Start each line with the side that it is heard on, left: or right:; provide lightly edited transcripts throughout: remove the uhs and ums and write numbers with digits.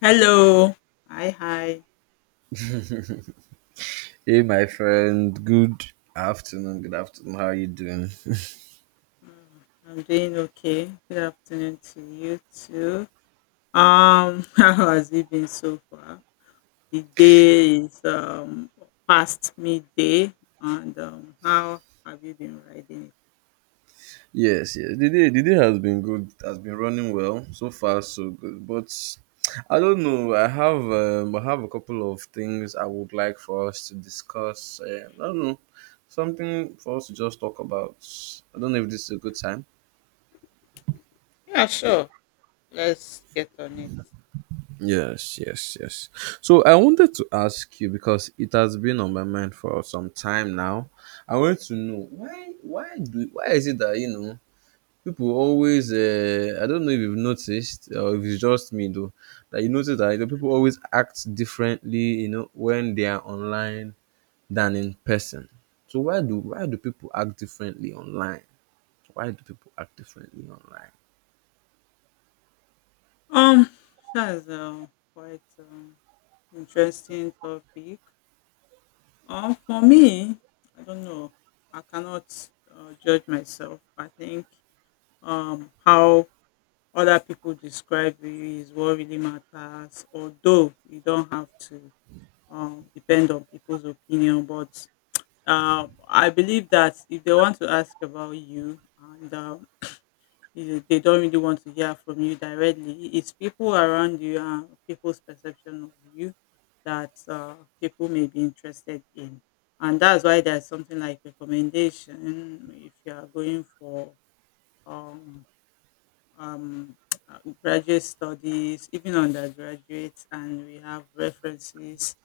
left: Hello. Hi, hi.
right: Hey, my friend. Good afternoon. Good afternoon. How are you doing?
left: I'm doing okay. Good afternoon to you too. How has it been so far? The day is past midday, and how have you been riding
right: Yes, yes. The day has been good. It has been running well so far, so good. But I don't know. I have a couple of things I would like for us to discuss. I don't know. Something for us to just talk about. I don't know if this is a good time.
left: it? Yeah, sure. Let's get on it.
right: Yes, yes, yes. So I wanted to ask you because it has been on my mind for some time now. I want to know why is it that people always I don't know if you've noticed or if it's just me though, that you notice that, people always act differently when they are online than in person. So why do people act differently online? Why do people act differently online?
left: Um, that's quite interesting topic. For me, I don't know. I cannot judge myself. I think how other people describe you is what really matters, although you don't have to depend on people's opinion, but I believe that if they want to ask about you and they don't really want to hear from you directly. It's people around you and people's perception of you that people may be interested in, and that's why there's something like recommendation. If you are going for um, um, graduate studies, even undergraduates, and we have references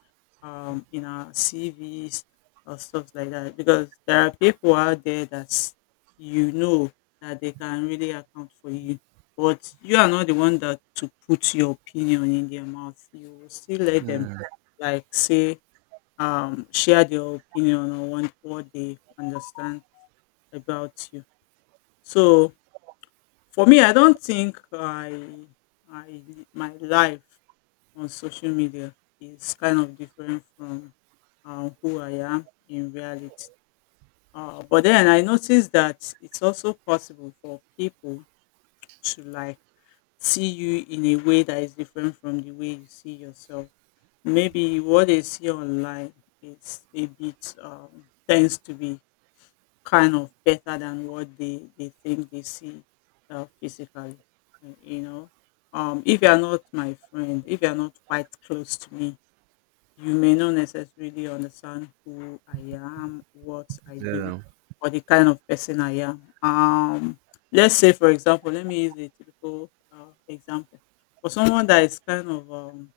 left: in our CVs or stuff like that. Because there are people out there that, you know, that they can really account for you, but you are not the one that to put your opinion in their mouth. You will still let them
right: Hmm.
left: like say, share their opinion or what they understand about you. So for me, I don't think I my life on social media is kind of different from who I am in reality. But then I noticed that it's also possible for people to like see you in a way that is different from the way you see yourself. Maybe what they see online is a bit tends to be kind of better than what they think they see physically. You know, if you're not my friend, if you're not quite close to me, you may not necessarily understand who I am, what I do,
right: Yeah.
left: or the kind of person I am. Let's say, for example, let me use a typical example. For someone that is kind of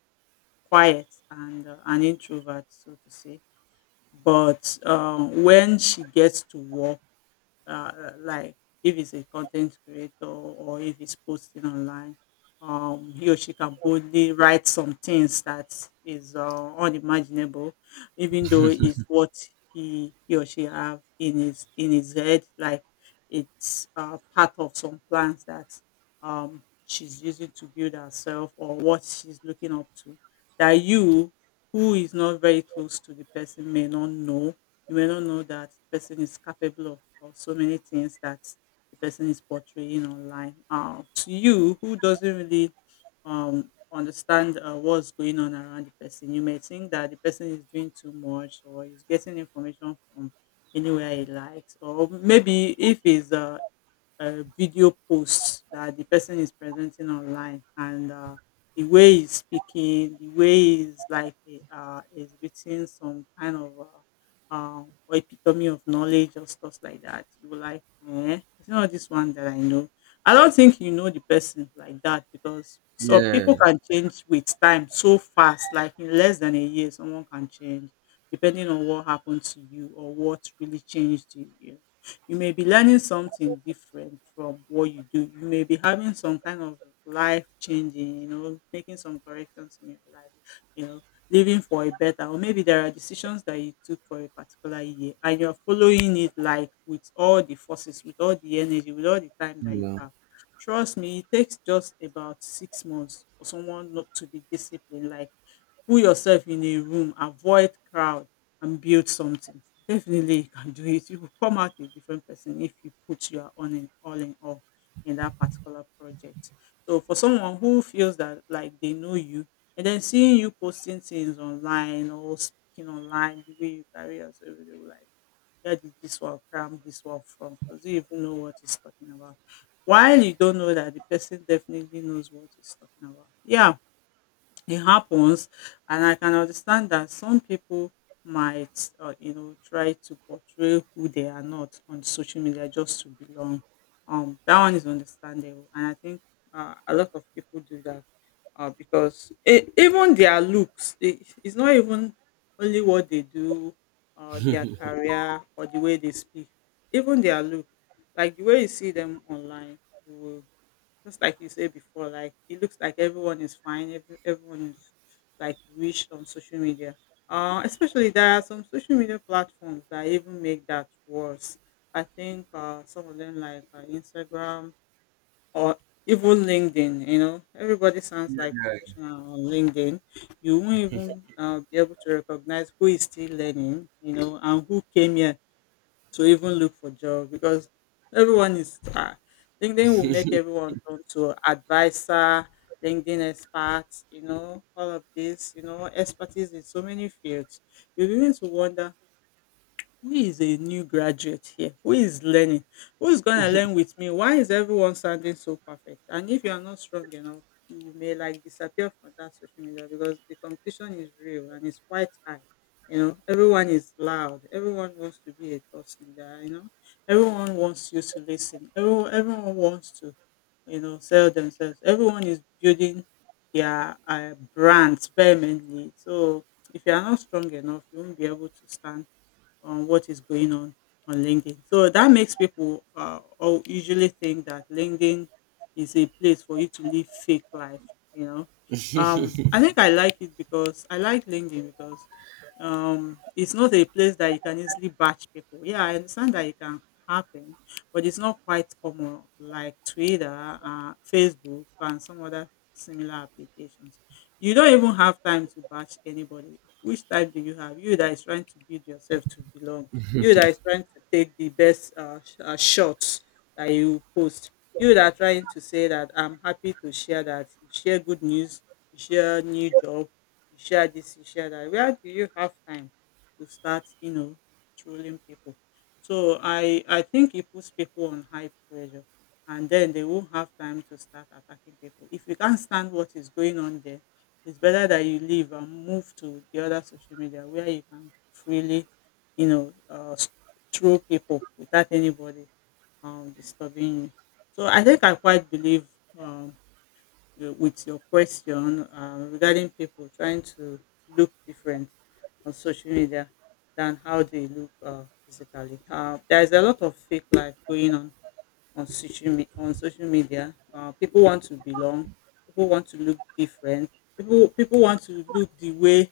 left: quiet and an introvert, so to say, but when she gets to work, uh, like if it's a content creator or if it's posting online, he or she can boldly write some things that is unimaginable, even though it's what he or she have in his head, like it's part of some plans that she's using to build herself or what she's looking up to. That you, who is not very close to the person, may not know. You may not know that the person is capable of so many things that the person is portraying online. To you, who doesn't really understand what's going on around the person, you may think that the person is doing too much or is getting information from anywhere he likes, or maybe if he's video posts that the person is presenting online and the way he's speaking, the way he's like is written some kind of uh, uh, epitome of knowledge or stuff like that. You were like, eh, it's not this one that I know. I don't think you know the person like that, because so people
right: Yes.
left: can change with time so fast. Like in less than a year, someone can change depending on what happened to you or what really changed you. You may be learning something different from what you do. You may be having some kind of life changing, you know, making some corrections in your life, you know, living for a better, or maybe there are decisions that you took for a particular year and you're following it, like with all the forces, with all the energy, with all the time that you
right: Yeah.
left: have. Trust me, it takes just about 6 months for someone not to be disciplined. Like, put yourself in a room, avoid crowd and build something. Definitely you can do it. You will come out a different person if you put your all in all in all in that particular project. So for someone who feels that like they know you, and then seeing you posting things online or speaking online, the way you carry yourself, they will like, where did this one from? Does he even know what he's talking about? While you don't know that the person definitely knows what he's talking about. Yeah, it happens, and I can understand that some people might, you know, try to portray who they are not on social media just to belong. That one is understandable, and I think a lot of people do that because even their looks, it's not even only what they do, or their career, or the way they speak. Even their look, like the way you see them online, you will just like you said before, like it looks like everyone is fine, everyone is like rich on social media. Especially there are some social media platforms that even make that worse. I think some of them like Instagram or even LinkedIn. You know, everybody sounds like professional on LinkedIn. You won't even be able to recognize who is still learning, you know, and who came here to even look for job, because everyone is LinkedIn will make everyone turn to advisor, LinkedIn expert, you know, all of this, you know, expertise in so many fields. You begin to wonder, who is a new graduate here? Who is learning? Who is going to learn with me? Why is everyone sounding so perfect? And if you are not strong enough, you may like disappear from that social media, because the competition is real and it's quite high. You know, everyone is loud. Everyone wants to be a thought leader. You know, everyone wants you to listen. Everyone wants to, you know, sell themselves. Everyone is building their brands vehemently. So if you are not strong enough, you won't be able to stand on what is going on LinkedIn. So that makes people all usually think that LinkedIn is a place for you to live fake life. You know, I think I like it, because I like LinkedIn because it's not a place that you can easily batch people. Yeah, I understand that it can happen, but it's not quite common like Twitter, Facebook, and some other similar applications. You don't even have time to batch anybody. Which type do you have? You that is trying to build yourself to belong. You that is trying to take the best shots that you post. You that are trying to say that I'm happy to share that. You share good news. You share new job. You share this. You share that. Where do you have time to start, you know, trolling people? So I think it puts people on high pressure, and then they won't have time to start attacking people. If you can't stand what is going on there, it's better that you leave and move to the other social media where you can freely, you know, through people without anybody disturbing you. So I think I quite believe um, with your question regarding people trying to look different on social media than how they look physically. There's a lot of fake life going on on social media. People want to belong. People want to look different. People want to look the way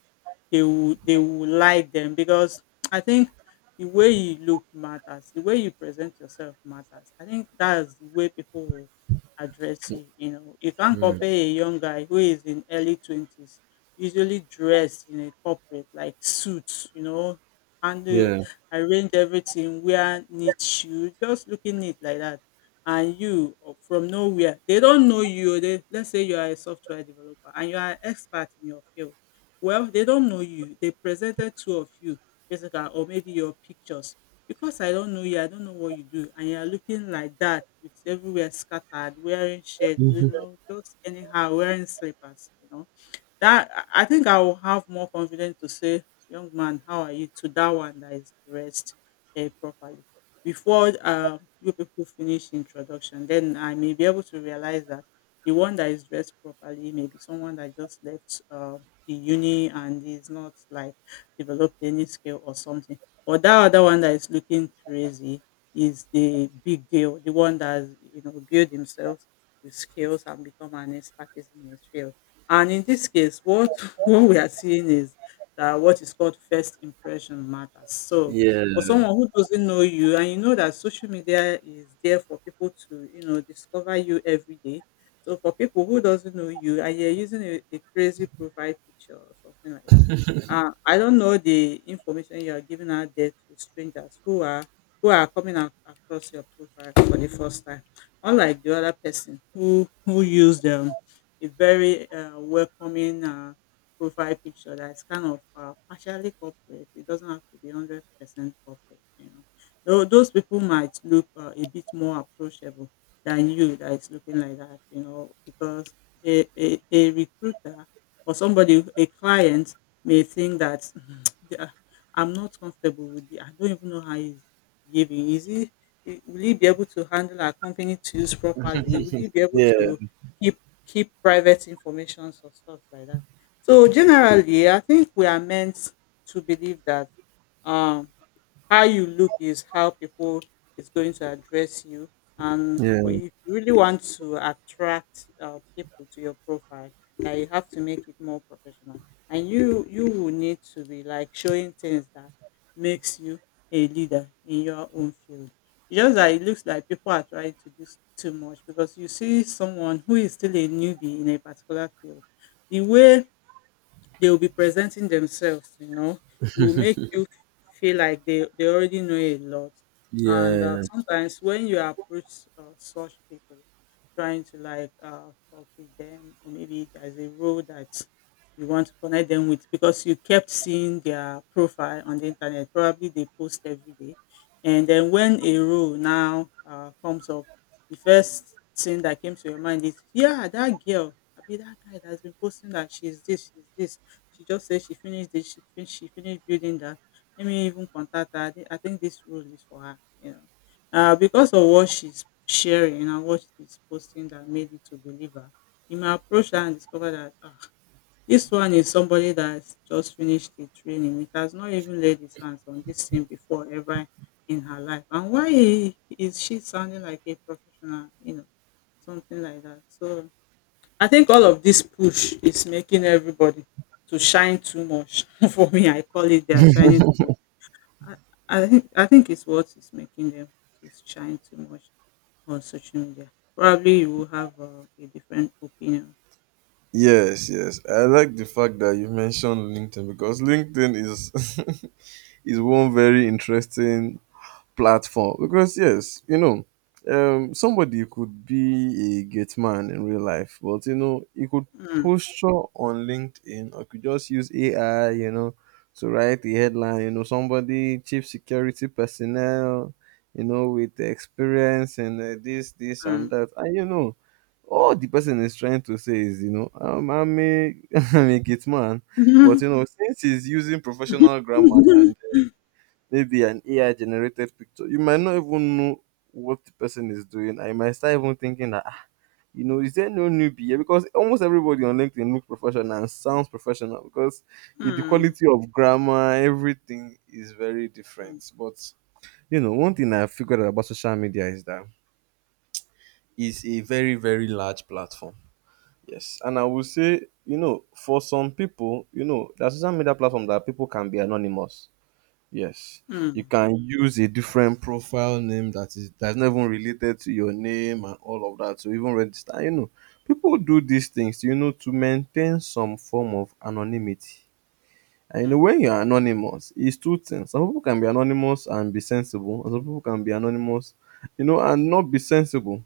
left: they would like them, because I think the way you look matters. The way you present yourself matters. I think that's the way people will address you. You know, you can't
right: Hmm.
left: compare a young guy who is in early twenties, usually dressed in a corporate like suits. You know, and
right: Yeah,
left: arrange everything, wear neat shoes, just looking neat like that, and you, or from nowhere they don't know you. Oh, they let's say you are a software developer and you are an expert in your field. Well, they don't know you. They presented two of you basically, or maybe your pictures. Because I don't know you, I don't know what you do, and you are looking like that with everywhere scattered, wearing shirts, you know, just anyhow, wearing slippers, you know, that I think I will have more confidence to say, "Young man, how are you?" to that one that is dressed eh, properly. Before you people finish introduction, then I may be able to realize that the one that is dressed properly may be someone that just left the uni and is not like developed any skill or something. But that other one that is looking crazy is the big deal, the one that has, you know, build himself with skills and become an expert in his field. And in this case, what what we are seeing is that what is called first impression matters. So
right: yeah,
left: for someone who doesn't know you, and you know that social media is there for people to, discover you every day. So for people who doesn't know you, and you're using a crazy profile picture or something like that, I don't know the information you are giving out there to strangers who are coming across your profile for the first time. Unlike the other person who used them a very welcoming profile picture that is kind of partially corporate. It doesn't have to be 100% corporate. You know, those people might look a bit more approachable than you that is looking like that. You know, because a recruiter or somebody, a client may think that they are- I'm not comfortable with it. I don't even know how he's behaving. Is he? Will he be able to handle our company tools properly? Will he be able
right: yeah,
left: to keep keep private informations or stuff like that. So generally, I think we are meant to believe that um how you look is how people is going to address you and for
right: yeah,
left: if you really want to attract people to your profile that you have to make it more professional and you will need to be like showing things that makes you a leader in your own field. It's just that it looks like people are trying to do too much because you see someone who is still a newbie in a particular field, the way they will be presenting themselves, you know, will make you feel like they already know a lot. And
right: yeah.
left: sometimes when you approach such people trying to like talk with them, or maybe there's a role that you want to connect them with because you kept seeing their profile on the internet, probably they post every day, and then when a role now comes up, the first thing that came to your mind is, yeah, that girl, I mean, that guy that has been posting that she's this, she's this. She just said she finished this, she finished building that. Let me even contact her. I think this role is for her, you know. Because of what she's sharing and what she's posting that made you to believe her, you may approach her and discover that, ah, this one is somebody that's just finished the training. It has not even laid his hands on this thing before ever in her life. And why is she sounding like a professional, you know, something like that? So I think all of this push is making everybody to shine too much. For me, I call it they are shining too much. I think it's what is making them to shine too much on social media. Probably you will have a different opinion.
right: Yes, yes. I like the fact that you mentioned LinkedIn because LinkedIn is is one very interesting platform because yes, you know, somebody could be a gate man in real life, but you know he could
left: Mm,
right: posture on LinkedIn or could just use AI, you know, to write the headline, you know, somebody chief security personnel, you know, with the experience and, this this and
left: mm.
right: that, and you know all the person is trying to say is, you know, I'm a I'm a gate man. But you know, since he's using professional grammar and maybe an AI generated picture, you might not even know what the person is doing. I might start even thinking that, ah, you know, is there no newbie here? Because almost everybody on LinkedIn looks professional and sounds professional because eh, the
left: Mm,
right: quality of grammar, everything is very
left: mm,
right: different. But you know, one thing I figured out about social media is that it's a very, very large platform. Yes. And I would say, you know, for some people, you know, there social media platform that people can be anonymous. Yes, you
left: mm,
right: can use a different profile name that is that's not even related to your name and all of that. So even register, you know, people do these things, you know, to maintain some form of anonymity. And you know,
left: mm,
right: when you're anonymous, it's two things. Some people can be anonymous and be sensible, and some people can be anonymous, you know, and not be sensible.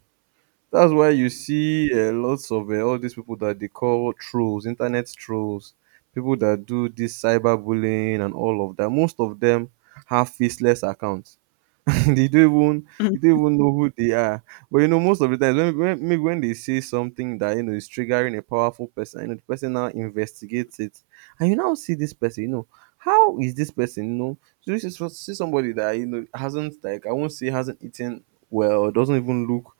right: That's why you
left: mm,
right: see lots of all these people that they call trolls, internet trolls, people that do this cyberbullying and all of that. Most of them have faceless accounts. They don't even, you
left: mm,
right: don't even know who they are. But you know, most of the times when maybe when they say something that you know is triggering a powerful person, you know the person now investigates it, and you now see this person, you know, how is this person? You know, so this is for see somebody that you know hasn't, like, I won't say hasn't eaten well, doesn't even look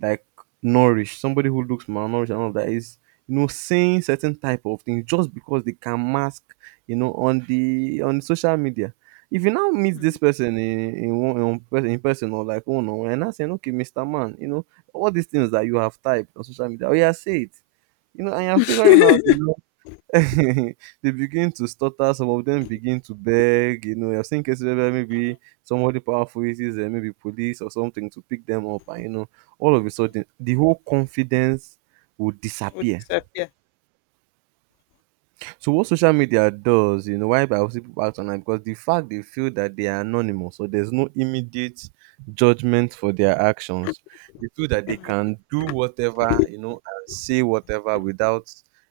right: like nourished. Somebody who looks malnourished and all that is, you know, saying certain type of things just because they can mask, you know, on the on social media. If you now meet this
left: mm.
right: person in one in person, in person, or like one on one, and I saying, okay, mr man, you know all these things that you have typed on social media, oh yeah, say it, you know, and you're figuring out, you know, they begin to stutter. Some of them begin to beg. You know, you have seen cases where maybe somebody powerful uses maybe police or something to pick them up, and you know all of a sudden the whole confidence will
left: Would
right: disappear.
left: disappear.
right: So what social media does, you know, why I was people act online because the fact they feel that they are anonymous, so there's no immediate judgment for their actions. They feel that they can do whatever, you know, and say whatever without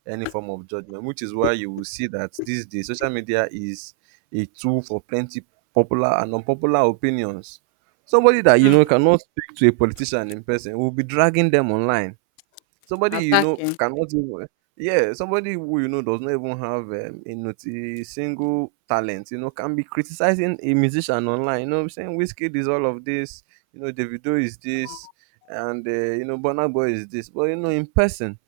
right: any form of judgment, which is why you will see that these days social media is a tool for plenty popular and unpopular opinions. Somebody that you know
left: Mm.
right: cannot speak to a politician in person will be dragging them online. Somebody you know
left: Attacking.
right: cannot even, yeah, somebody who you know does not even have, a, not- a single talent, you know, can be criticizing a musician online. You know, saying Whiskey is all of this, you know, Davido is this, and, you know, Burna Boy is this. But you know, in person,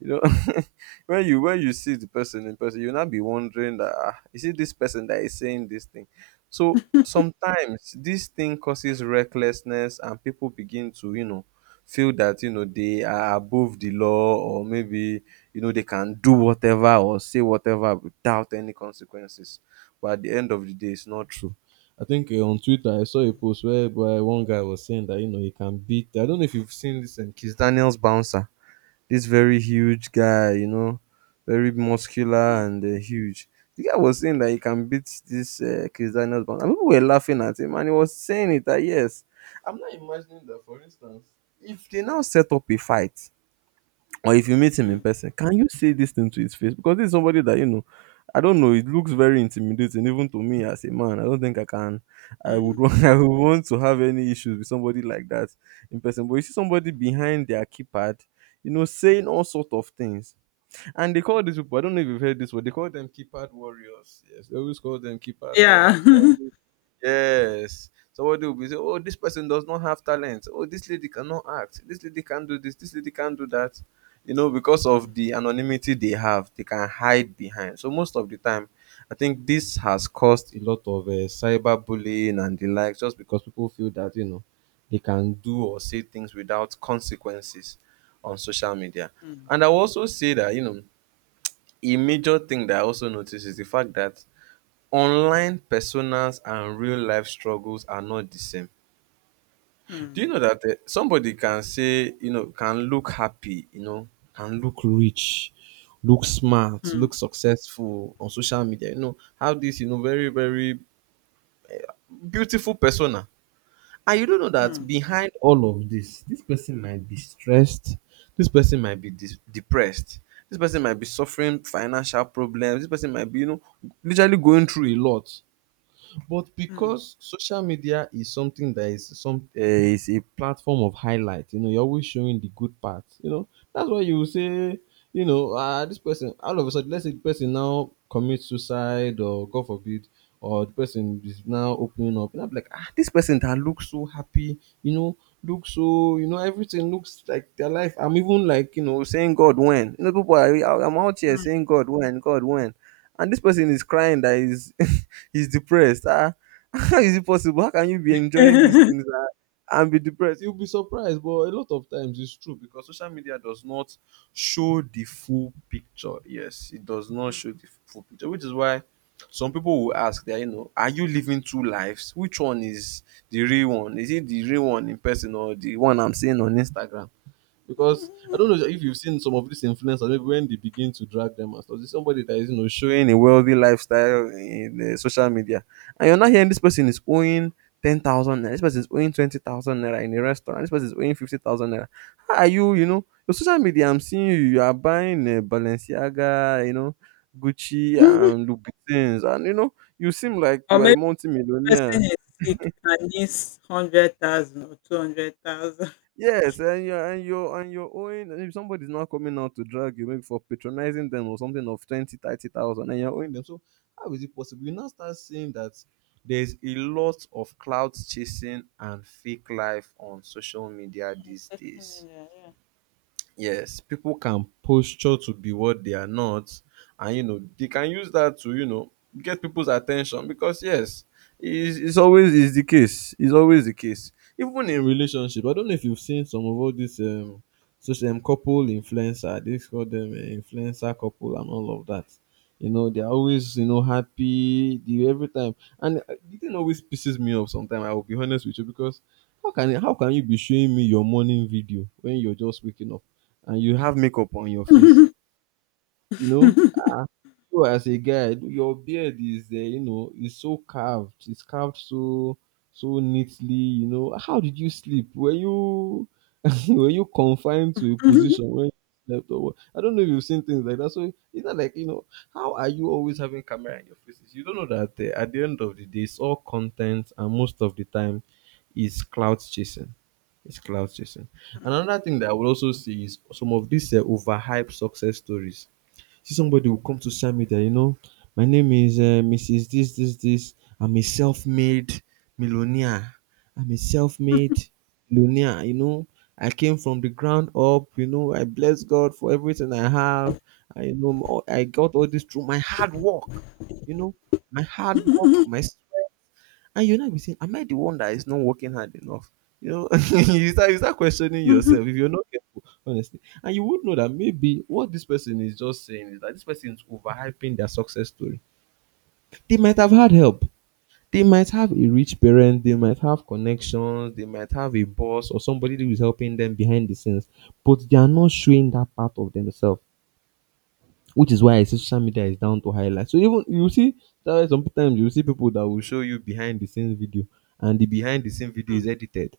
right: you know, when you see the person in person, you'll not be wondering that, ah, is it this person that is saying this thing. So sometimes this thing causes recklessness, and people begin to, you know, feel that you know they are above the law, or maybe, you know, they can do whatever or say whatever without any consequences. But at the end of the day, it's not true. I think on Twitter I saw a post where one guy was saying that you know he can beat. I don't know if you've seen this Kiss Daniels bouncer. This very huge guy, you know, very muscular
left: Mm,
right: and, huge. The guy was saying that he can beat this Chris Daniels, and people were laughing at him, and he was saying it that yes, I'm not imagining that. For instance, if they now set up a fight, or if you meet him in
left: mm,
right: person, can you say this thing to his face? Because this is somebody that you know. I don't know. It looks very intimidating, even to me as a man. I don't think I can. I would
left: mm.
right: want. I would want to have any issues with somebody like that in person. But you see somebody behind their keypad, you know, saying all sort of things. And they call these people, I don't know if you've heard this word, they call them keypad warriors. Yes, they always call them keypad
left: Yeah.
right: warriors. They are. Yes. So what do we say? Oh, this person does not have talent. Oh, this lady cannot act. This lady can do this. This lady can do that. You know, because of the anonymity they have, they can hide behind. So most of the time, I think this has caused a lot of cyberbullying and the like, just because people feel that you know they can do or say things without consequences on social media.
left: Mm,
right: And I will also say that you know a major thing that I also notice is the fact that online personas and real life struggles are not the same. Do you
left: mm,
right: know that somebody can say, you know, can look happy, you know, can look rich, look smart,
left: mm,
right: look successful on social media, you know, have this, you know, very, very beautiful persona. And you don't know that
left: mm.
right: behind all of this, this person might be stressed, this person might be depressed, this person might be suffering financial problems, this person might be, you know, literally going through a lot. But
left: Mm,
right: because social media is something that is some is a platform of highlight, you know, you're always showing the good part. You know, that's why you will say, you know, this person all of a sudden, let's say the person now commits suicide or God forbid, or the person is now opening up, and I'm like, ah, this person that looks so happy, you know, looks so, you know, everything looks like their life. I'm even like, you know, saying God when, you know, people are, I'm out here
left: mm,
right: saying God when, and this person is crying that is. He's depressed. Ah, how is it possible? How can you be enjoying these things, ah, and be depressed? You'll be surprised, but a lot of times it's true because social media does not show the full picture. Yes, it does not
left: mm.
right: show the full picture, which is why some people will ask that, you know, are you living two lives? Which one is the real one? Is it the real one in person or the one I'm seeing on Instagram? Because I don't know if you've seen some of these influencers, maybe when they begin to drag them and stuff, there's somebody that is, you know, showing a wealthy lifestyle in the social media. And you're not hearing this person is owing 10,000 naira, this person is owing 20,000 naira in a restaurant, this person is owing 50,000 naira. How are you, you know, your social media, I'm seeing you, you are buying Balenciaga, you know, Gucci and Louis Vuittons, and you know, you seem like
left: Or
right: you are a
left: maybe
right: multi-millionaire.
left: person is sick and needs 100,000 or 200,000.
right: Yes, and you're owing, and if somebody's not coming out to drag you, maybe for patronizing them or something of 20, 30,000, and you're owing them. So how is it possible? You now start seeing that there's a lot of clout chasing and fake life on social media
left: On
right: these
left: social
right: days.
left: media, yeah.
right: Yes, people can posture to be what they are not, and you know they can use that to get people's attention, because yes, it's always is the case. It's always the case. Even in relationship, I don't know if you've seen some of all these social couple influencer. They call them influencer couple and all of that. You know they're always happy the every time, and the thing always pisses me off. Sometimes I will be honest with you, because how can you be showing me your morning video when you're just waking up? And you have makeup on your face, you know, you as a guy, your beard is you know is so carved. It's carved so so neatly. You know, how did you sleep? Were you were you confined to a
left: Mm,
right: position when you slept or what? I don't know if you've seen things like that. So it's not like, you know, how are you always having camera in your faces? You don't know that at the end of the day, it's all content, and most of the time, is clout chasing. It's clout chasing. Another thing that I would also see is some of these overhyped success stories. See, somebody will come to social media, you know, my name is Mrs. This, this, this. I'm a self made millionaire. I'm a self made millionaire, you know. I came from the ground up, you know. I bless God for everything I have. I got all this through my hard work, you know, my hard work,
left: mm,
right: my, and you now be saying, am I the one that is not working hard enough? You know, you start questioning yourself if you're not careful, honestly. And you would know that maybe what this person is just saying is that this person is overhyping their success story. They might have had help. They might have a rich parent, they might have connections, they might have a boss or somebody who is helping them behind the scenes, but they are not showing that part of themselves, which is why I say social media is down to highlight. So even you see, that's why sometimes you see people that will show you behind the scenes video, and the behind the scenes video is edited.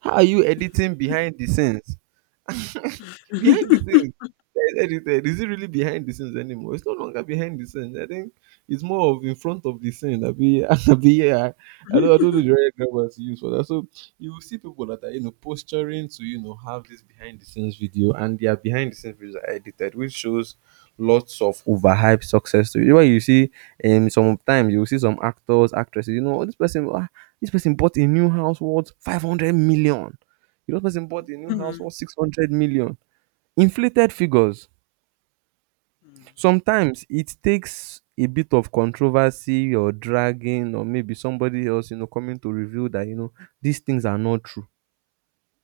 right: How are you editing behind the scenes? Behind the scenes. That's what he said. Is it really behind the scenes anymore? It's no longer behind the scenes. I think it's more of in front of the scene. I be, I be, yeah. I don't know
left: mm,
right: the right grammar to use for that. So you will see people that are, you know, posturing to, you know, have this behind the scenes video, and their behind the scenes videos are edited, which shows lots of overhyped success stories. Where you see, sometimes you will see some actors, actresses. You know, "Oh, this person, ah, this person bought a new house worth 500 million. You know, this person bought a
left: mm,
right: new house
left: mm,
right: worth 600 million." Inflated figures.
left: mm.
right: Sometimes it takes a bit of controversy or dragging or maybe somebody else, you know, coming to reveal that, you know, these things are not true.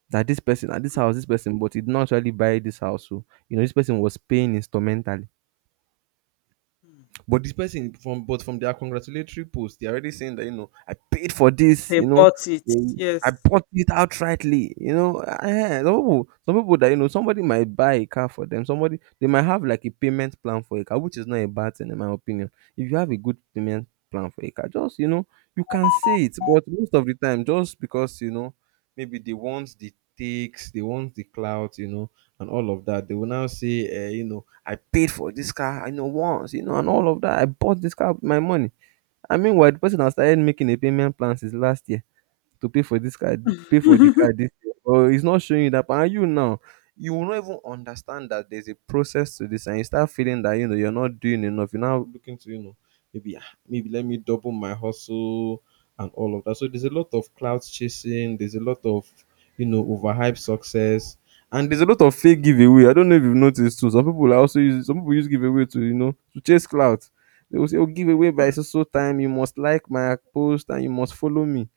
right: That this person, that this house, this person, but he did not actually buy this house. So, you know, this person was paying instrumentally. But this person from but from their congratulatory post, they're already saying that, you know, I paid for this, you
left: They
right: know,
left: bought it,
right: I
left: yes.
right: bought it outrightly, you know. Eh, some people that you know, somebody might buy a car for them. Somebody they might have like a payment plan for a car, which is not a bad thing in my opinion. If you have a good payment plan for a car, just, you know, you can say it. But most of the time, just because, you know, maybe they want the takes, they want the clout, you know, and all of that, they will now say, you know, I paid for this car, I know, once, you know, and all of that. I bought this car with my money. I mean, while the person has started making a payment plan since last year to pay for this car, pay for the car this year. Or it's not showing you that. And you now, you will not even understand that there's a process to this, and you start feeling that, you know, you're not doing enough. You're now looking to, you know, maybe ah, maybe let me double my hustle and all of that. So there's a lot of clout chasing. There's a lot of, you know, overhyped success. And there's a lot of fake giveaway. I don't know if you've noticed too. Some people use giveaway to, you know, to chase clout. They will say, "Oh, giveaway by
left: Mm,
right: so so time. You must like my post and you must follow me."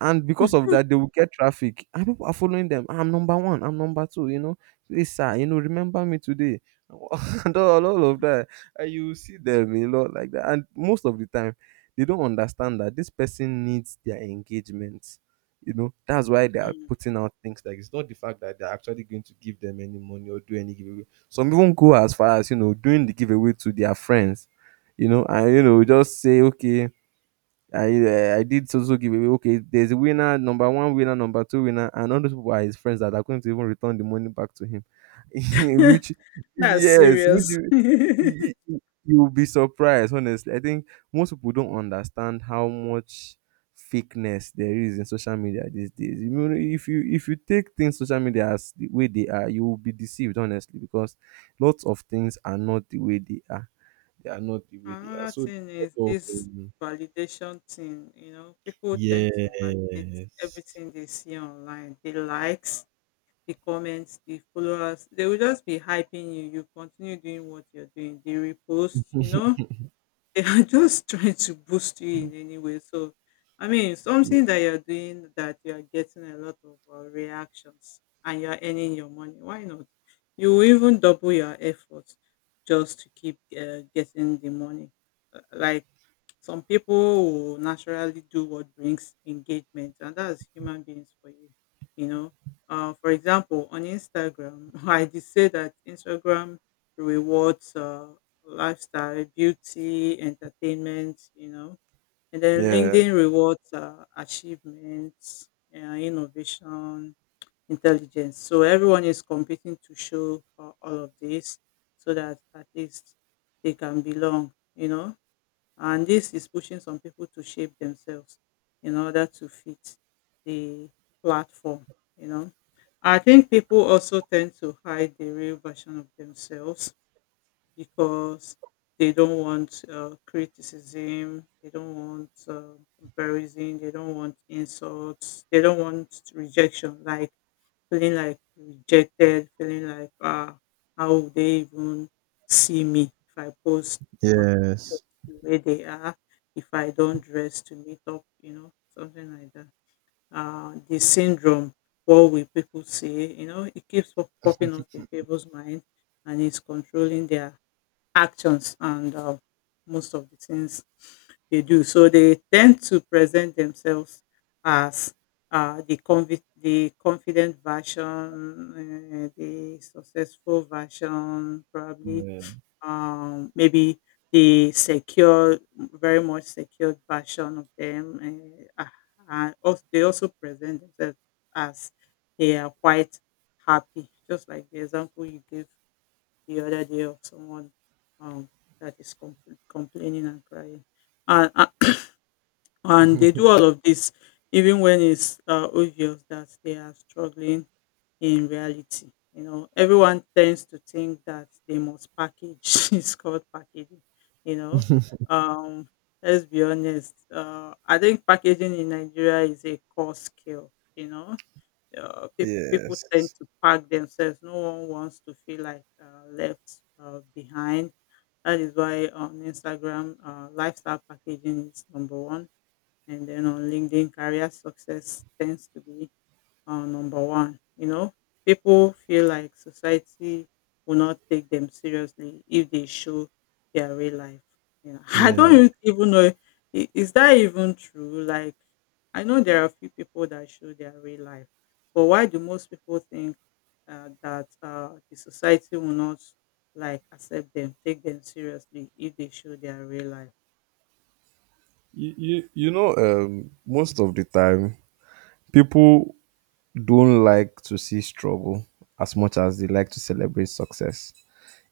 right: And because of
left: mm,
right: that, they will get traffic and people are following them. I'm number one, I'm number two, you know, please sir, you know, remember me today. And all of that, and you see them a lot like that. And most of the time, they don't understand that this person needs their engagement, you know. That's why they are
left: mm.
right: putting out things like it's not the fact that they're actually going to give them any money or do any giveaway. Some even go as far as, you know, doing the giveaway to their friends, you know, and you know, just say okay, I eh, I did so so giveaway. Okay, there's a winner, number one winner, number two winner, and all those people are his friends that are going to even return the money back to him. Which
left: That's
right: yes, which
left: serious.
right: you, you you will be surprised. Honestly, I think most people don't understand how much fakeness there is in social media these days. You know, if you take things social media as the way they are, you will be deceived. Honestly, because lots of things are not the way they are. They are not the way they are.
left: Another
right: So.
left: thing is this validation thing. You know, people tend to validate
right: Yes.
left: everything they see online. The likes, the comments, the followers. They will just be hyping you. You continue doing what you're doing. They repost, you know they are just trying to boost you in any way. So, I mean,
right: Ye
left: something that you're doing that you are getting a lot of reactions and you're earning your money. Why not? You will even double your efforts just to keep getting the money. Like some people will naturally do what brings engagement, and that's human beings for you. You know, for example, on Instagram, I did say that Instagram rewards lifestyle, beauty, entertainment. You know, and then
right: Yeah.
left: LinkedIn rewards achievements, innovation, intelligence. So everyone is competing to show all of this, so that at least they can belong. You know, and this is pushing some people to shape themselves in order to fit the platform, you know. I think people also tend to hide the real version of themselves because they don't want criticism, they don't want comparison, they don't want insults, they don't want rejection. Like feeling like rejected, feeling like, how would they even see me if I post my pictures
right: Yes.
left: the way they are, if I don't dress to meet up, you know, something like that. The syndrome, what will people say, you know, it keeps popping up in people's mind and it's controlling their actions and most of the things they do. So they tend to present themselves as the confident version, the successful version, probably,
right: Yeah.
left: maybe the secure, very much secured version of them. And also, they also present themselves as they are quite happy, just like the example you gave the other day of someone, um, that is complaining and crying. And and they do all of this even when it's obvious that they are struggling in reality. You know, everyone tends to think that they must package. It's called packaging. You know, um, let's be honest. I think packaging in Nigeria is a core skill. You know, people tend
right: Yes.
left: to pack themselves. No one wants to feel like left behind. That is why on Instagram, lifestyle packaging is number one, and then on LinkedIn, career success tends to be number one. You know, people feel like society will not take them seriously if they show their real life. You know, I don't
right: Yeah.
left: even even know is that even true. Like, I know there are a few people that show their real life, but why do most people think that the society will not like accept them, take them seriously if they show their real life?
right: You know, most of the time, people don't like to see struggle as much as they like to celebrate success.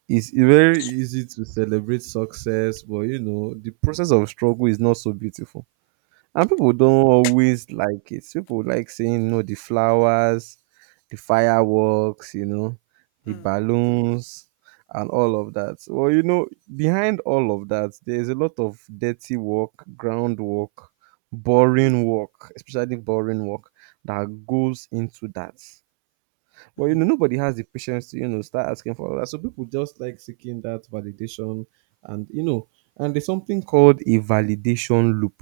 right: It's very easy to celebrate success, but you know, the process of struggle is not so beautiful. And people
left: Mm,
right: don't always like it. People like saying, "No, the flowers, the fireworks, you know, the balloons, and all of that." Well, you know, behind all of that, there's a lot of dirty work, groundwork,
left: mm,
right: boring work, especially boring work that goes into that. But you
left: mm,
right: know, nobody has the patience to, you know, start asking for all that. So people just like seeking that validation, and you know, and there's something called a validation loop.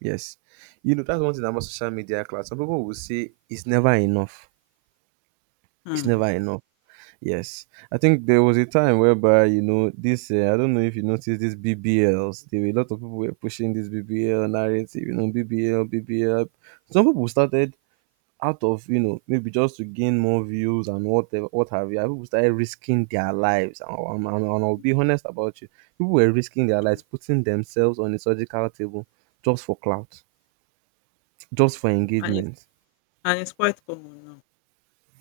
right: Yes. You know, that's one thing about social media clout. Some people will say it's never enough. It's never
left: mm.
right: enough. Yes. I think there was a time whereby, you know, this, I don't know if you noticed these BBLs. There were a lot of people were pushing this BBL narrative, you know, BBL, BBL. Some people started out of, you know, maybe just to gain more views and whatever, what have you. And people started risking their lives. And I'll be honest about you. People were risking their lives, putting themselves on a surgical table just for clout, just for
left: And, it's,
right: engagement.
left: and it's quite common now.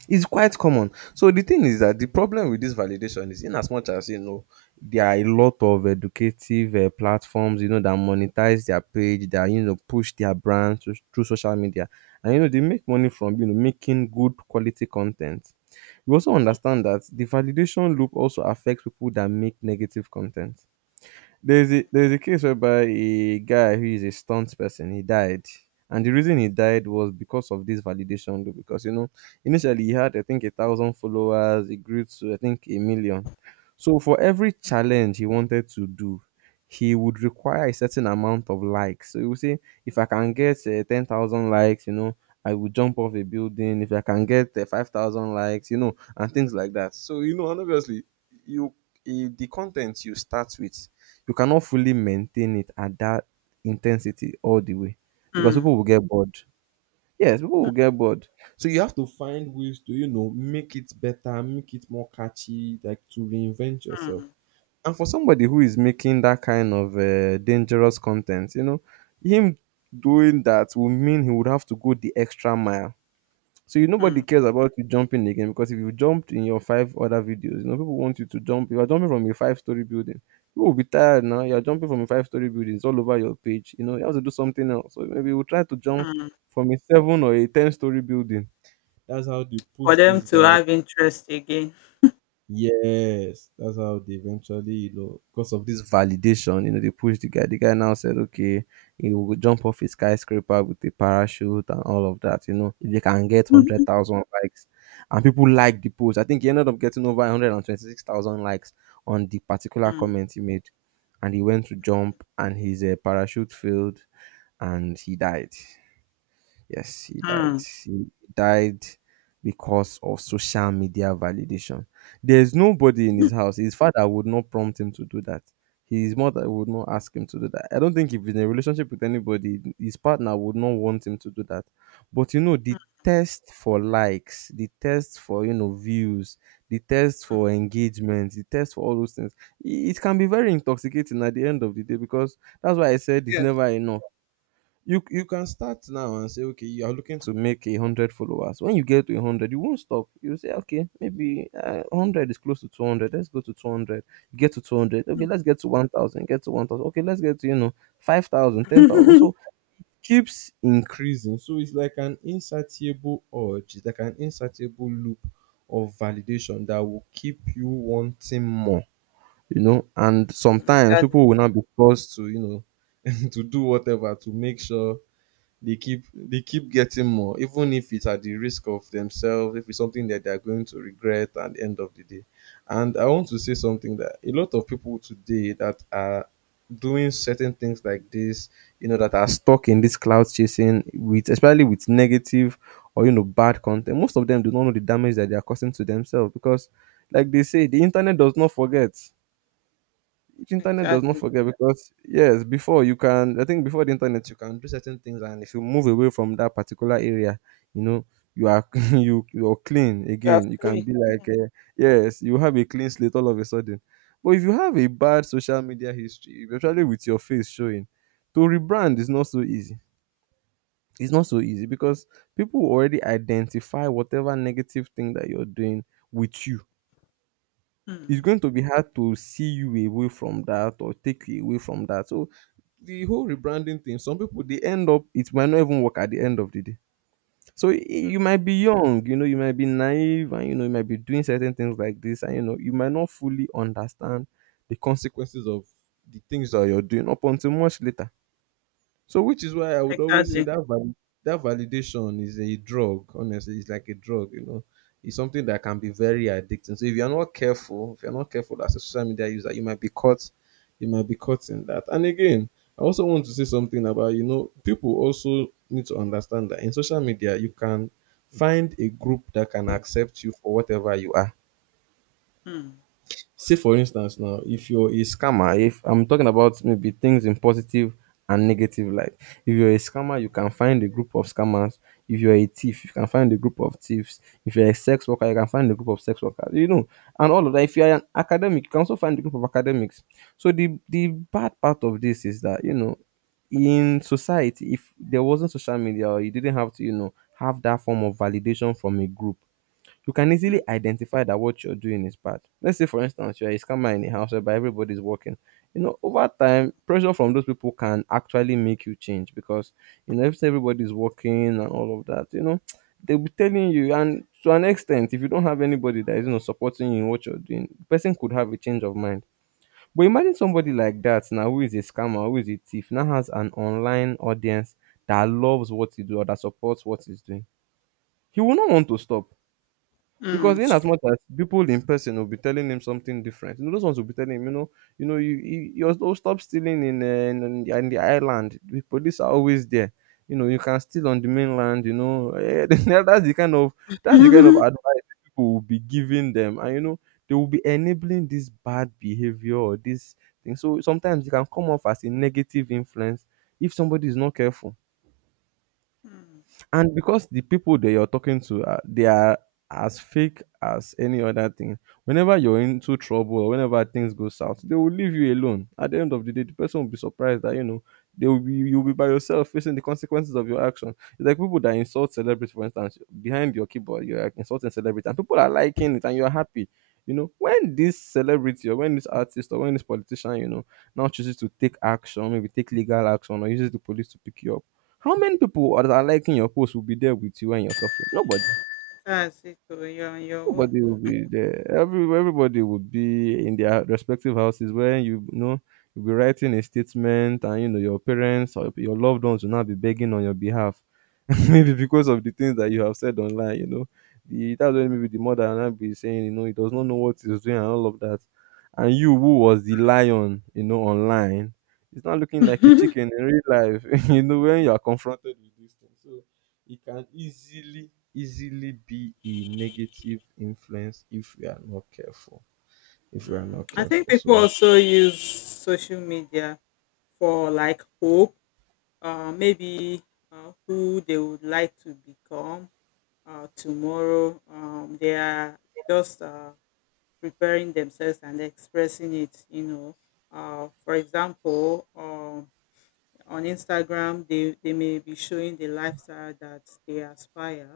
right: It's quite common. So the thing is that the problem with this validation is in as much as you know there are a lot of educative platforms, you know, that monetize their page, that you know push their brand through social media, and you know they make money from, you know, making good quality content. We also understand that the validation loop also affects people that make negative content. There's a case whereby a guy who is a stunt person, he died, and the reason he died was because of this validation loop. Because you know, initially he had I think 1,000 followers, he grew to I think a million. So for every challenge he wanted to do, he would require a certain amount of likes. So he would say, if I can get 10,000 likes, you know, I will jump off a building. If I can get 5,000 likes, you know, and things like that. So you know, and obviously you. The content you start with you cannot fully maintain it at that intensity all the way because
left: Mm,
right: people will get bored. Yes, people will get bored. So you have to find ways to, make it better, make it more catchy, like to reinvent yourself.
left: mm,
right: And for somebody who is making that kind of dangerous content, him doing that would mean he would have to go the extra mile. So you nobody
left: mm.
right: cares about you jumping again, because if you jumped in your five other videos, people want you to jump. You are jumping from a five-story building. People will be tired now. You are jumping from a five-story building. It's all over your page. You have to do something else. So maybe we'll try to jump
left: Mm,
right: from a seven or a ten-story building. That's how they
left: for
right: push
left: them
right: this
left: to
right: guy.
left: have interest again.
right: Yes, that's how they eventually, because of this validation, they push the guy. The guy now said, okay, he will jump off a skyscraper with a parachute and all of that. If they can get one hundred thousand likes, and people like the post, I think he ended up getting over 126,000 likes on the particular
left: Mm,
right: comment he made, and he went to jump, and his parachute failed, and he died. Yes, he died.
left: mm.
right: He died because of social media validation. There's nobody in his house. His father would not prompt him to do that. His mother would not ask him to do that. I don't think if he's in a relationship with anybody, his partner would not want him to do that. But the test for likes, the test for views, the test for engagement, the test for all those things, it can be very intoxicating at the end of the day, because that's why I said it's
left: Yes.
right: never enough. You can start now and say, okay, you are looking to make 100 followers. When you get to 100, you won't stop. You say, okay, maybe 100 is close to 200. Let's go to 200. You get to 200, okay, let's get to 1000. Get to 1000, okay, let's get to 5,000, 10,000. So keeps increasing. So it's like an insatiable urge. It's like an insatiable loop of validation that will keep you wanting more. And sometimes
left: Exactly,
right: people will not be forced to to do whatever to make sure they keep getting more, even if it's at the risk of themselves, if it's something that they're going to regret at the end of the day. And I want to say something, that a lot of people today that are doing certain things like this, that are stuck in this cloud chasing, with, especially with negative or bad content, most of them do not know the damage that they are causing to themselves, because like they say, the internet does not forget. The internet does not
left: exactly.
right: forget, because yes, before you can I think, before the internet, you can do certain things, and if you move away from that particular area, you know you are you're clean
left: You are
right: again. You can
left: free.
right: be like, yes, you have a clean slate all of a sudden. But if you have a bad social media history, especially with your face showing, to rebrand is not so easy. It's not so easy, because people already identify whatever negative thing that you're doing with you. It's
left: Mm,
right: going to be hard to see you away from that or take you away from that. So the whole rebranding thing, some people they end up, it might not even work at the end of the day. So y-
left: mm,
right: you might be young, you might be naive, and you might be doing certain things like this, and you might not fully understand the consequences of the things that you're doing up until much later. So which is why I would always say
left: exactly.
right: that validation is a drug. Honestly, it's like a drug. It's something that can be very addicting. So if you're not careful, if you're not careful as a social media user, you might be caught. You might be caught in that. And again, I also want to say something about, people also need to understand that in social media you can find a group that can accept you for whatever you are.
left: Mm,
right: Say, for instance, now, if you're a scammer, if I'm talking about maybe things in positive and negative light. If you're a scammer, you can find a group of scammers. If you're a thief, you can find a group of thieves. If you're a sex worker, you can find a group of sex workers. And all of that. If you're an academic, you can also find a group of academics. So the bad part of this is that, in society, if there wasn't social media or you didn't have to, have that form of validation from a group, you can easily
left: mm,
right: identify that what you're doing is bad. Let's say, for instance, you're a scammer in a house whereby everybody's working. Over time, pressure from those people can actually make you change, because if everybody's working and all of that, they'll be telling you. And to an extent, if you don't have anybody that is, supporting you in what you're doing, the person could have a change of mind. But imagine somebody like that now who is a scammer, who is a thief, now has an online audience that loves what he do or that supports what he's doing. He will not want to stop,
left: mm.
right: because in
left: It's
right: as much as people in person will be telling him something different, those ones will be telling him, you do stop stealing in the island. The police are always there. You can steal on the mainland. That's the kind of
left: true.
right: advice people will be giving them, and they will be enabling this bad behavior or this thing. So sometimes it can come off as a negative influence if somebody is not careful,
left: Mm.
right: and because the people that you're talking to are, they are as fake as any other thing. Whenever you're into trouble or whenever things go south, they will leave you alone. At the end of the day, the person will be surprised that, they will be you'll be by yourself facing the consequences of your action. It's like people that insult celebrities, for instance. Behind your keyboard, you're like insulting celebrities, and people are liking it and you're happy. When this celebrity or when this artist or when this politician, now chooses to take action, maybe take legal action, or uses the police to pick you up, how many people that are liking your post will be there with you when you're suffering? Nobody.
left: That's it. Oh, You're on your own.
right: Nobody will be there. Everybody will be in their respective houses, where you'll be writing a statement, and your parents or your loved ones will not be begging on your behalf. Maybe because
left: Mm.
right: of the things that you have said online, the that's when maybe the mother and I be saying, he does not know what he's doing and all of that. And you who was the lion, online, it's not looking like a chicken in real life, when you are confronted with these things. So it can easily, easily be a negative influence if we are not careful. If we are
left: Mm,
right: not
left: I think
right: careful.
left: people
right: So
left: also use social media for like hope, maybe who they would like to become, tomorrow. They are just preparing themselves and expressing it, you know. For example, on Instagram, they may be showing the lifestyle that they aspire,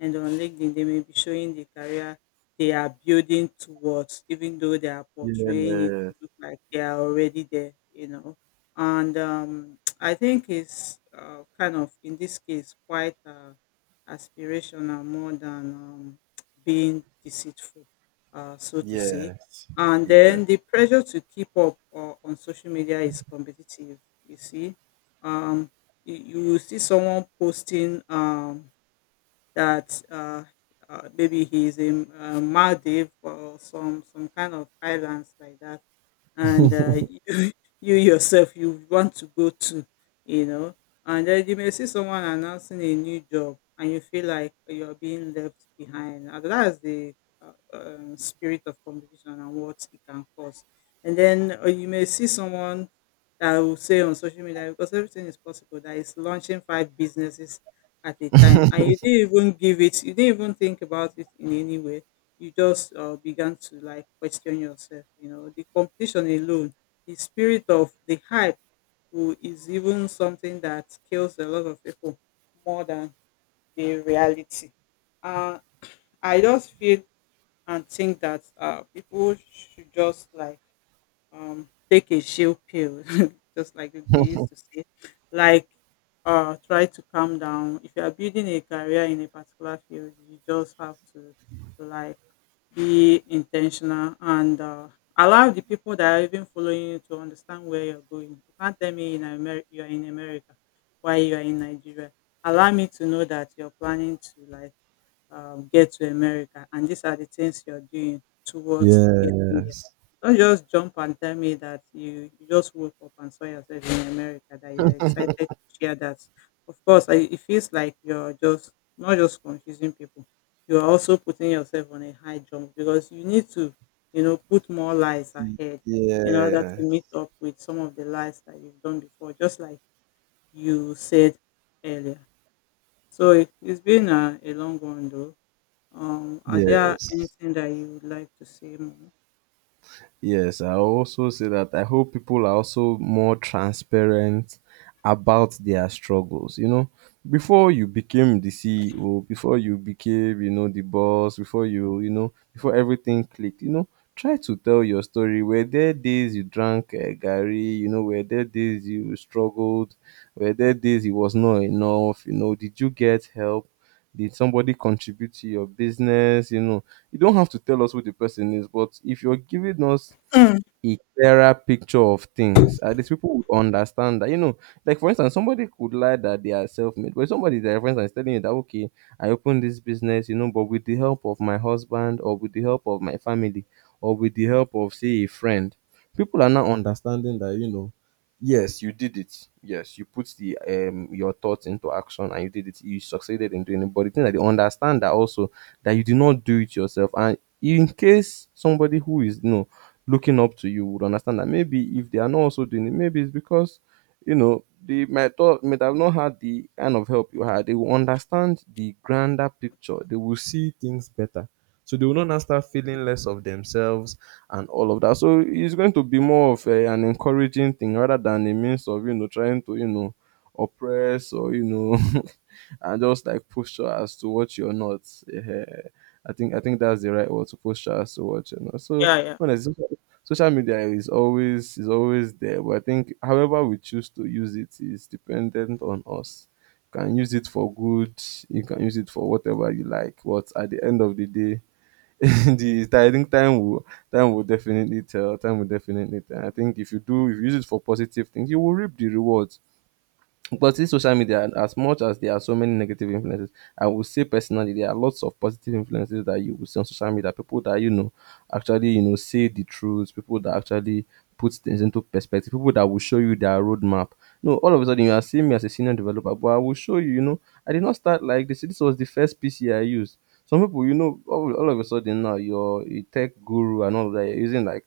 left: and on LinkedIn, they may be showing the career they are building towards, even though they are
right: yeah.
left: portraying it to look like they are already there, you know. And I think it's kind of, in this case, quite aspirational more than being deceitful, so to say.
right: Yes.
left: And
right: Yes.
left: then the pressure to keep up on social media is competitive. You see um you will see someone posting that maybe he's in Maldives or some kind of islands like that, and you you yourself you want to go to, you know, and then you may see someone announcing a new job and you feel like you're being left behind, and that's the spirit of competition and what it can cause. And then you may see someone that will say on social media, because everything is possible, that is launching five businesses at a time, and you didn't even give it, you didn't even think about it in any way, you just began to like question yourself. You know, the competition alone, the spirit of the hype, who is even something that kills a lot of people more than the reality. uh, I just feel and think that people should just like take a chill pill, just like they used to say, like, try to calm down. If you are building a career in a particular field, you just have to, like, be intentional and allow the people that are even following you to understand where you're going. You can't tell me you're in America, why you're in Nigeria. Allow me to know that you're planning to like get to America and these are the things you're doing towards getting there.
right: Yes.
left: Don't just jump and tell me that you just woke up and saw yourself in America, that you're excited to share that. Of course, it feels like you're just not just confusing people, you're also putting yourself on a high jump because you need to, you know, put more lies ahead in order to
right: Yeah.
left: meet up with some of the lies that you've done before, just like you said earlier. So it, it's been a long one though. Are there
right: Yes.
left: anything that you would like to say more?
right: Yes, I also say that I hope people are also more transparent about their struggles. Before you became the CEO, before you became, the boss, before you, before everything clicked, try to tell your story. Were there days you drank Gary? Were there days you struggled? Were there days it was not enough? Did you get help? Did somebody contribute to your business? You don't have to tell us who the person is, but if you're giving us
left: Mm.
right: a clearer picture of things. At least people would understand that, you know, like for instance, somebody could lie that they are self made, but somebody that, for instance, is telling you that, okay, I opened this business, you know, but with the help of my husband or with the help of my family or with the help of, say, a friend, people are now understanding that, you know, yes, you did it. Yes, you put the your thoughts into action and you did it. You succeeded in doing it. But the thing that they understand that also that you did not do it yourself. And in case somebody who is no looking up to you would understand that maybe if they are not also doing it, maybe it's because you know they might not might have not had the kind of help you had. They will understand the grander picture. They will see things better. So they will not now start feeling less of themselves and all of that. So it's going to be more of an encouraging thing rather than a means of you know trying to you know oppress or you know and just like posture as to what you're not. Eh, eh, I think that's the right word to posture as to what you're not. So
left: Yeah, yeah.
right: honestly, social media is always there, but I think however we choose to use it is dependent on us. You can use it for good, you can use it for whatever you like, but at the end of the day the I think time will definitely tell. Time will definitely tell. I think if you use it for positive things, you will reap the rewards. But this
left: Mm.
right: social media, as much as there are so many negative influences, I would say personally there are lots of positive influences that you will see on social media. People that you know actually you know say the truth. People that actually put things into perspective. People that will show you their roadmap. No, all of a sudden you are seeing me as a senior developer, but I will show you. You know, I did not start like this. This was the first PC I used. Some people, you know, all of a sudden now you're a tech guru and all of that. You're using like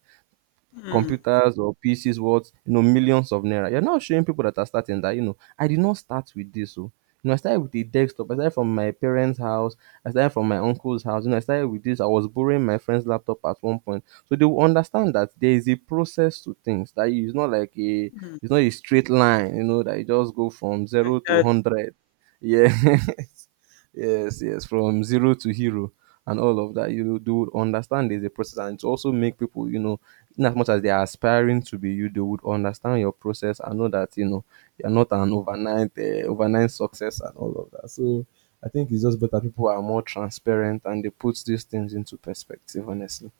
left: Mm,
right: computers or PCs worth, you know, millions of naira. You're not showing people that are starting that, you know, I did not start with this. So, you know, I started with a desktop. I started from my parents' house. I started from my uncle's house. You know, I started with this. I was borrowing my friend's laptop at one point. So they will understand that there is a process to things. That
left: mm,
right: it's not a straight line, you know, that you just go from zero to
left: exactly.
right: hundred. Yeah. Yes, yes, from zero to hero and all of that. You do understand there's a process and to also make people, you know, in as much as they are aspiring to be you, they would understand your process and know that you know you're not an overnight success and all of that. So I think it's just better people are more transparent and they put these things into perspective. Honestly,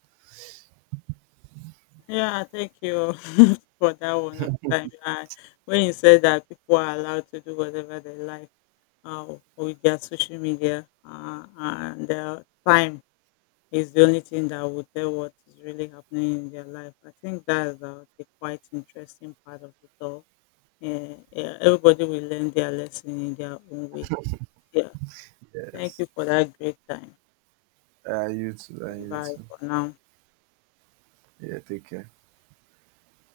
left: Yeah, thank you for that wonderful time. When you said that people are allowed to do whatever they like uh, with their social media, and their time is the only thing that will tell what is really happening in their life. I think that's the quite interesting part of it all. Yeah, yeah, everybody will learn their lesson in their own way. Yeah. Thank
right: yes.
left: you for that great time.
right: You too. You
left: Bye
right: too.
left: for now.
right: Yeah, take care.